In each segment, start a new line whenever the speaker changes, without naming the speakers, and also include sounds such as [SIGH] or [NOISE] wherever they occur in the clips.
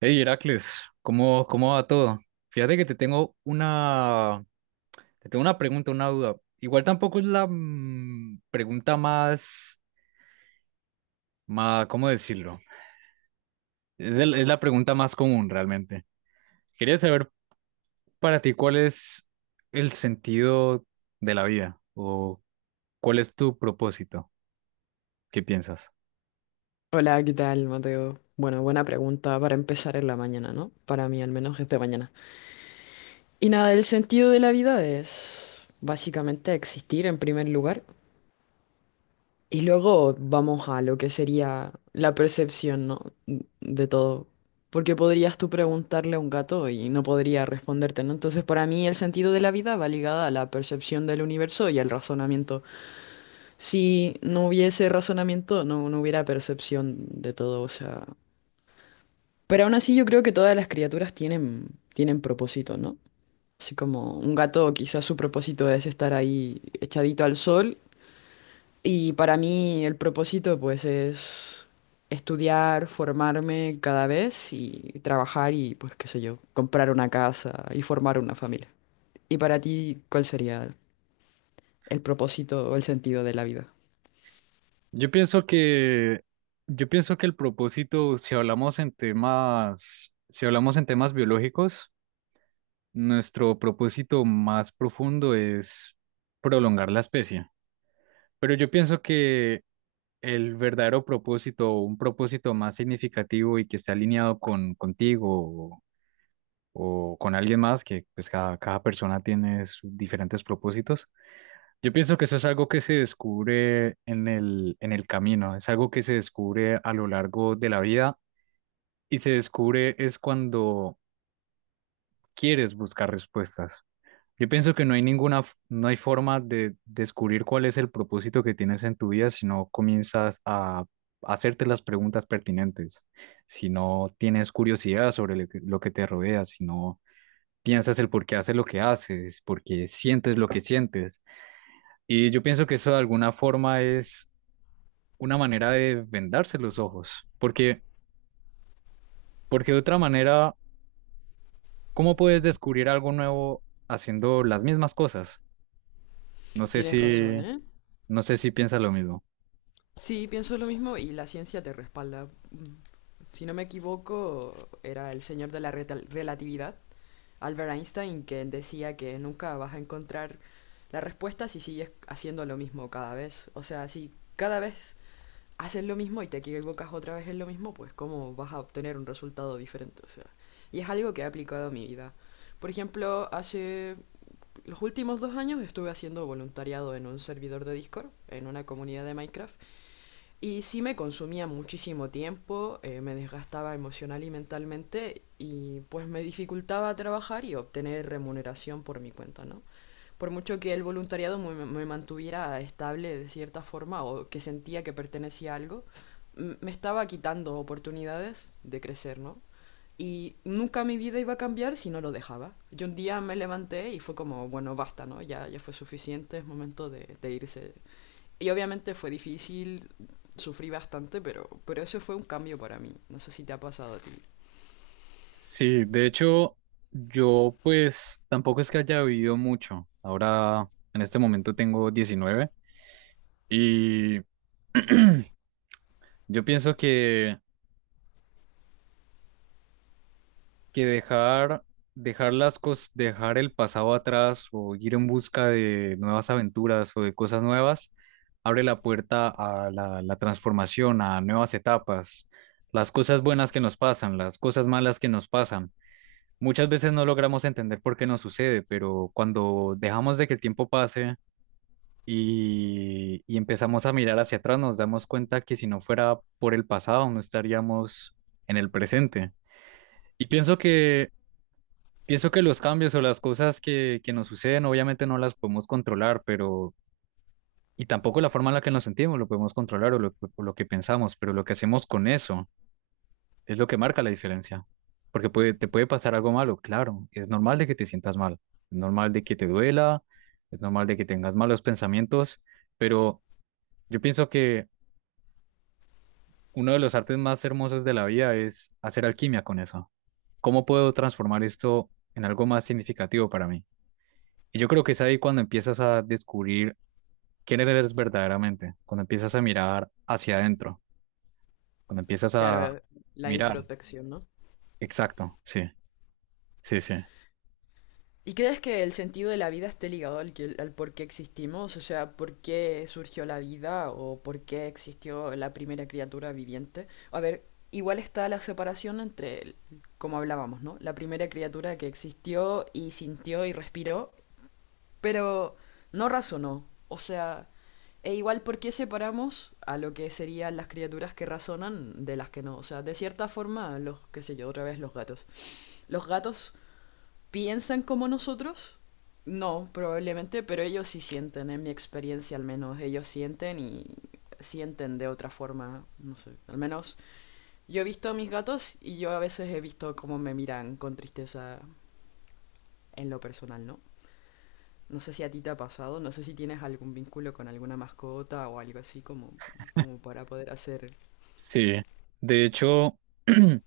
Hey Heracles, ¿cómo va todo? Fíjate que te tengo una pregunta, una duda. Igual tampoco es la pregunta más, más, ¿cómo decirlo? Es la pregunta más común realmente. Quería saber para ti cuál es el sentido de la vida o cuál es tu propósito. ¿Qué piensas?
Hola, ¿qué tal, Mateo? Bueno, buena pregunta para empezar en la mañana, ¿no? Para mí al menos es de mañana. Y nada, el sentido de la vida es básicamente existir en primer lugar y luego vamos a lo que sería la percepción, ¿no? De todo. Porque podrías tú preguntarle a un gato y no podría responderte, ¿no? Entonces, para mí el sentido de la vida va ligada a la percepción del universo y al razonamiento. Si no hubiese razonamiento, no hubiera percepción de todo, o sea... Pero aún así yo creo que todas las criaturas tienen propósito, ¿no? Así como un gato quizás su propósito es estar ahí echadito al sol y para mí el propósito pues es estudiar, formarme cada vez y trabajar y pues qué sé yo, comprar una casa y formar una familia. ¿Y para ti cuál sería el propósito o el sentido de la vida?
Yo pienso que, yo pienso que el propósito, si hablamos en temas biológicos, nuestro propósito más profundo es prolongar la especie, pero yo pienso que el verdadero propósito, un propósito más significativo y que esté alineado contigo o con alguien más, que pues cada persona tiene sus diferentes propósitos. Yo pienso que eso es algo que se descubre en el camino, es algo que se descubre a lo largo de la vida y se descubre es cuando quieres buscar respuestas. Yo pienso que no hay forma de descubrir cuál es el propósito que tienes en tu vida si no comienzas a hacerte las preguntas pertinentes, si no tienes curiosidad sobre lo que te rodea, si no piensas el por qué haces lo que haces, por qué sientes lo que sientes. Y yo pienso que eso de alguna forma es una manera de vendarse los ojos, porque de otra manera, ¿cómo puedes descubrir algo nuevo haciendo las mismas cosas? No sé
Tienes razón,
si,
¿eh?
no sé si piensas lo mismo.
Sí, pienso lo mismo y la ciencia te respalda. Mm, Si no me equivoco, era el señor de la relatividad, Albert Einstein, que decía que nunca vas a encontrar la respuesta si sigues haciendo lo mismo cada vez. O sea, si cada vez haces lo mismo y te equivocas otra vez en lo mismo, pues cómo vas a obtener un resultado diferente. O sea, y es algo que he aplicado a mi vida. Por ejemplo, hace los últimos 2 años estuve haciendo voluntariado en un servidor de Discord, en una comunidad de Minecraft, y sí me consumía muchísimo tiempo, me desgastaba emocional y mentalmente y pues me dificultaba trabajar y obtener remuneración por mi cuenta, ¿no? Por mucho que el voluntariado me mantuviera estable de cierta forma o que sentía que pertenecía a algo, me estaba quitando oportunidades de crecer, ¿no? Y nunca mi vida iba a cambiar si no lo dejaba. Yo un día me levanté y fue como, bueno, basta, ¿no? Ya fue suficiente, es momento de irse y obviamente fue difícil, sufrí bastante, pero eso fue un cambio para mí. No sé si te ha pasado a ti.
Sí, de hecho, yo pues tampoco es que haya vivido mucho. Ahora, en este momento tengo 19 y [CLEARS THROAT] yo pienso que, que dejar las cosas, dejar el pasado atrás o ir en busca de nuevas aventuras o de cosas nuevas, abre la puerta a la transformación, a nuevas etapas. Las cosas buenas que nos pasan, las cosas malas que nos pasan, muchas veces no logramos entender por qué nos sucede, pero cuando dejamos de que el tiempo pase y empezamos a mirar hacia atrás, nos damos cuenta que si no fuera por el pasado, no estaríamos en el presente. Y pienso que, pienso que los cambios o las cosas que nos suceden, obviamente no las podemos controlar, pero, y tampoco la forma en la que nos sentimos lo podemos controlar o lo que pensamos, pero lo que hacemos con eso es lo que marca la diferencia. Porque puede, te puede pasar algo malo, claro. Es normal de que te sientas mal. Es normal de que te duela. Es normal de que tengas malos pensamientos. Pero yo pienso que uno de los artes más hermosos de la vida es hacer alquimia con eso. ¿Cómo puedo transformar esto en algo más significativo para mí? Y yo creo que es ahí cuando empiezas a descubrir quién eres verdaderamente. Cuando empiezas a mirar hacia adentro. Cuando empiezas a
Claro, la
mirar.
introspección, ¿no?
Exacto. Sí, sí, sí.
¿Y crees que el sentido de la vida esté ligado al por qué existimos? O sea, ¿por qué surgió la vida o por qué existió la primera criatura viviente? A ver, igual está la separación como hablábamos, ¿no? La primera criatura que existió y sintió y respiró. Pero no razonó. O sea, e igual por qué separamos a lo que serían las criaturas que razonan de las que no. O sea, de cierta forma, los, qué sé yo, otra vez los gatos. Los gatos piensan como nosotros. No, probablemente, pero ellos sí sienten, en mi experiencia al menos, ellos sienten y sienten de otra forma, no sé. Al menos yo he visto a mis gatos y yo a veces he visto cómo me miran con tristeza en lo personal, ¿no? No sé si a ti te ha pasado, no sé si tienes algún vínculo con alguna mascota o algo así como para poder hacer.
Sí, de hecho, [CLEARS THROAT]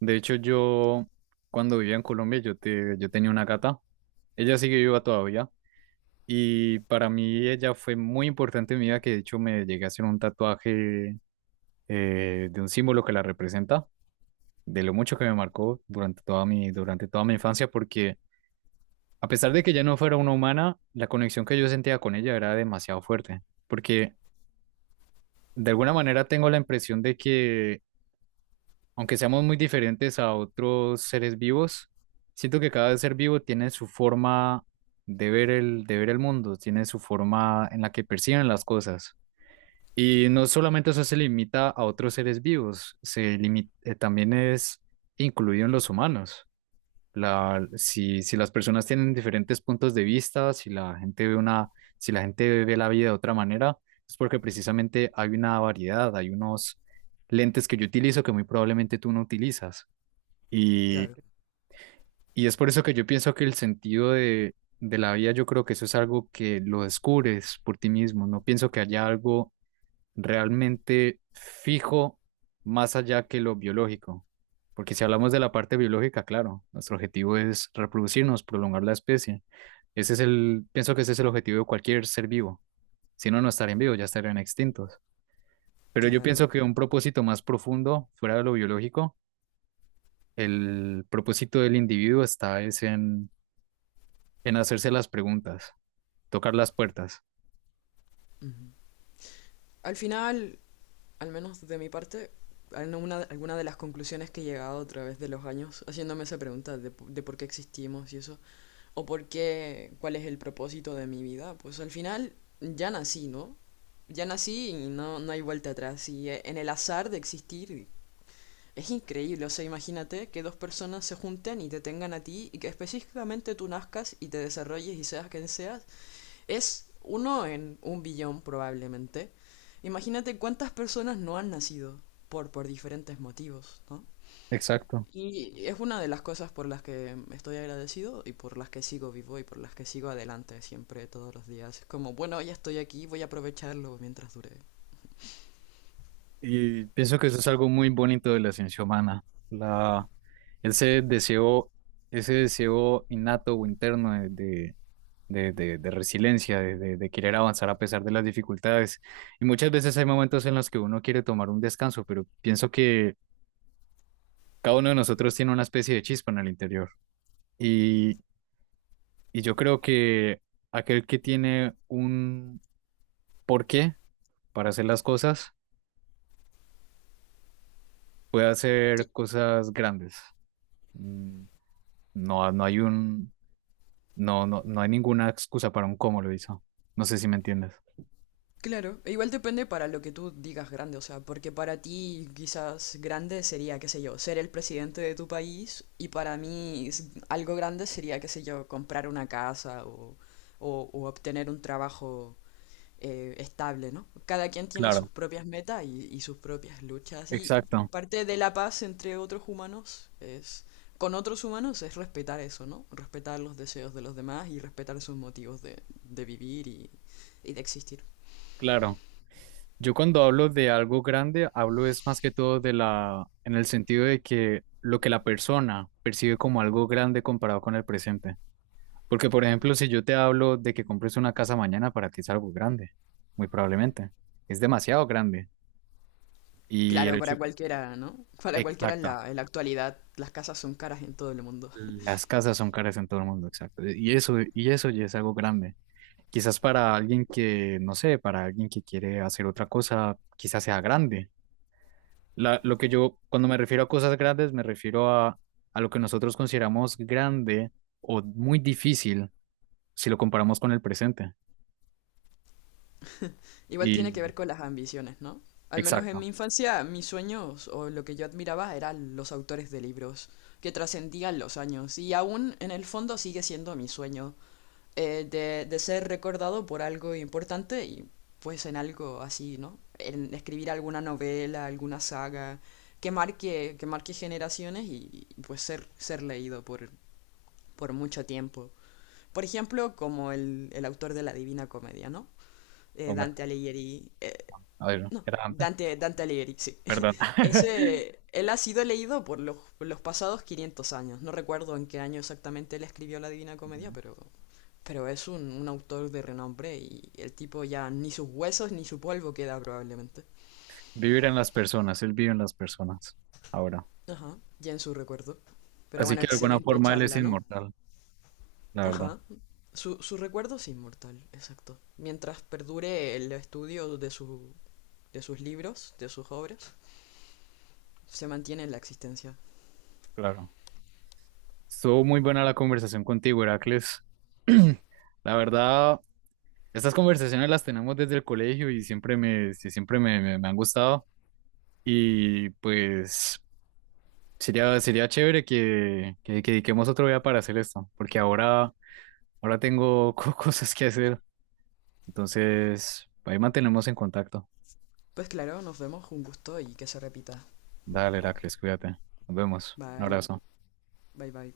de hecho yo cuando vivía en Colombia yo tenía una gata, ella sigue viva todavía y para mí ella fue muy importante en mi vida, que de hecho me llegué a hacer un tatuaje, de un símbolo que la representa, de lo mucho que me marcó durante toda mi infancia, porque a pesar de que ella no fuera una humana, la conexión que yo sentía con ella era demasiado fuerte, porque de alguna manera tengo la impresión de que aunque seamos muy diferentes a otros seres vivos, siento que cada ser vivo tiene su forma de ver el mundo, tiene su forma en la que perciben las cosas. Y no solamente eso se limita a otros seres vivos, también es incluido en los humanos. La, si, si las personas tienen diferentes puntos de vista, si la gente ve una, si la gente ve la vida de otra manera, es porque precisamente hay una variedad, hay unos lentes que yo utilizo que muy probablemente tú no utilizas. Y,
Claro,
y es por eso que yo pienso que el sentido de la vida, yo creo que eso es algo que lo descubres por ti mismo. No pienso que haya algo realmente fijo más allá que lo biológico. Porque si hablamos de la parte biológica, claro, nuestro objetivo es reproducirnos, prolongar la especie. Ese es el, pienso que ese es el objetivo de cualquier ser vivo. Si no, no estarían vivos, ya estarían extintos. Pero yo pienso
claro.
que un propósito más profundo, fuera de lo biológico, el propósito del individuo está es en hacerse las preguntas, tocar las puertas.
Ujú. Al final, al menos de mi parte, al- no una- alguna de las conclusiones que he llegado a través de los años haciéndome esa pregunta de, de por qué existimos y eso, o por qué, cuál es el propósito de mi vida, pues al final ya nací, ¿no? Ya nací y no hay vuelta atrás. Y en el azar de existir es increíble. O sea, imagínate que dos personas se junten y te tengan a ti y que específicamente tú nazcas y te desarrolles y seas quien seas. Es uno en un billón probablemente. Imagínate cuántas personas no han nacido por diferentes motivos, ¿no?
Exacto.
Y es una de las cosas por las que estoy agradecido y por las que sigo vivo y por las que sigo adelante siempre, todos los días. Es como, bueno, ya estoy aquí, voy a aprovecharlo mientras dure.
Y pienso que eso es algo muy bonito de la ciencia humana, la, ese deseo, ese deseo innato o interno de resiliencia, de querer avanzar a pesar de las dificultades. Y muchas veces hay momentos en los que uno quiere tomar un descanso, pero pienso que cada uno de nosotros tiene una especie de chispa en el interior. Y, y yo creo que aquel que tiene un porqué para hacer las cosas puede
Sí,
hacer cosas grandes. Mm, No no hay un, no, no, no hay ninguna excusa para un cómo lo hizo. No sé si me entiendes.
claro, e igual depende para lo que tú digas grande. O sea, porque para ti quizás grande sería, qué sé yo, ser el presidente de tu país y para mí algo grande sería, qué sé yo, comprar una casa o obtener un trabajo estable, ¿no? Cada quien tiene sus
Claro,
propias metas y sus propias luchas y
exacto,
parte de la paz entre otros humanos es, con otros humanos es respetar eso, ¿no? Respetar los deseos de los demás y respetar sus motivos de vivir y de existir.
claro. Yo cuando hablo de algo grande, hablo es más que todo de en el sentido de que lo que la persona percibe como algo grande comparado con el presente. Porque, por ejemplo, si yo te hablo de que compres una casa mañana, para ti es algo grande, muy probablemente. Es demasiado grande. Y el
Claro,
hecho,
para cualquiera, ¿no? Para cualquiera en
exacto.
la, actualidad las casas son caras en todo el mundo.
Las casas son caras en todo el mundo, exacto. Y eso ya es algo grande. Quizás para alguien que, no sé, para alguien que quiere hacer otra cosa, quizás sea grande. Lo que yo, cuando me refiero a cosas grandes, me refiero a lo que nosotros consideramos grande o muy difícil si lo comparamos con el presente.
Igual
Y
tiene que ver con las ambiciones, ¿no? Al menos en mi
exacto.
infancia, mis sueños o lo que yo admiraba eran los autores de libros que trascendían los años y aún en el fondo sigue siendo mi sueño de ser recordado por algo importante y pues en algo así, ¿no? En escribir alguna novela, alguna saga que marque generaciones pues ser leído por mucho tiempo. Por ejemplo, como el autor de la Divina Comedia, ¿no? Dante
Homero,
Alighieri.
a ver,
No,
era antes,
Dante Alighieri, sí.
perdón.
[LAUGHS]
[LAUGHS]
Ese, él ha sido leído por los pasados 500 años. No recuerdo en qué año exactamente él escribió la Divina Comedia,
Ujú.
pero, es un autor de renombre y el tipo ya ni sus huesos ni su polvo queda probablemente.
Vivir en las personas, él vive en las personas ahora.
Ajá, ya en su recuerdo. Pero
Así
bueno,
que de alguna
excelente
forma él es
charla, ¿no?
inmortal, la verdad,
Ajá. Su recuerdo es inmortal, exacto. Mientras perdure el estudio de sus libros, de sus obras, se mantiene en la existencia.
claro. Estuvo muy buena la conversación contigo, Heracles. [CLEARS THROAT] La verdad, estas conversaciones las tenemos desde el colegio y siempre me, sí, me han gustado. Y pues sería chévere que dediquemos otro día para hacer esto, porque ahora, ahora tengo [LAUGHS] cosas que hacer. Entonces, ahí mantenemos en contacto.
Pues claro, nos vemos, un gusto y que se repita.
Dale, Heracles, cuídate. Nos vemos. Un
Bye,
abrazo.
bye, bye.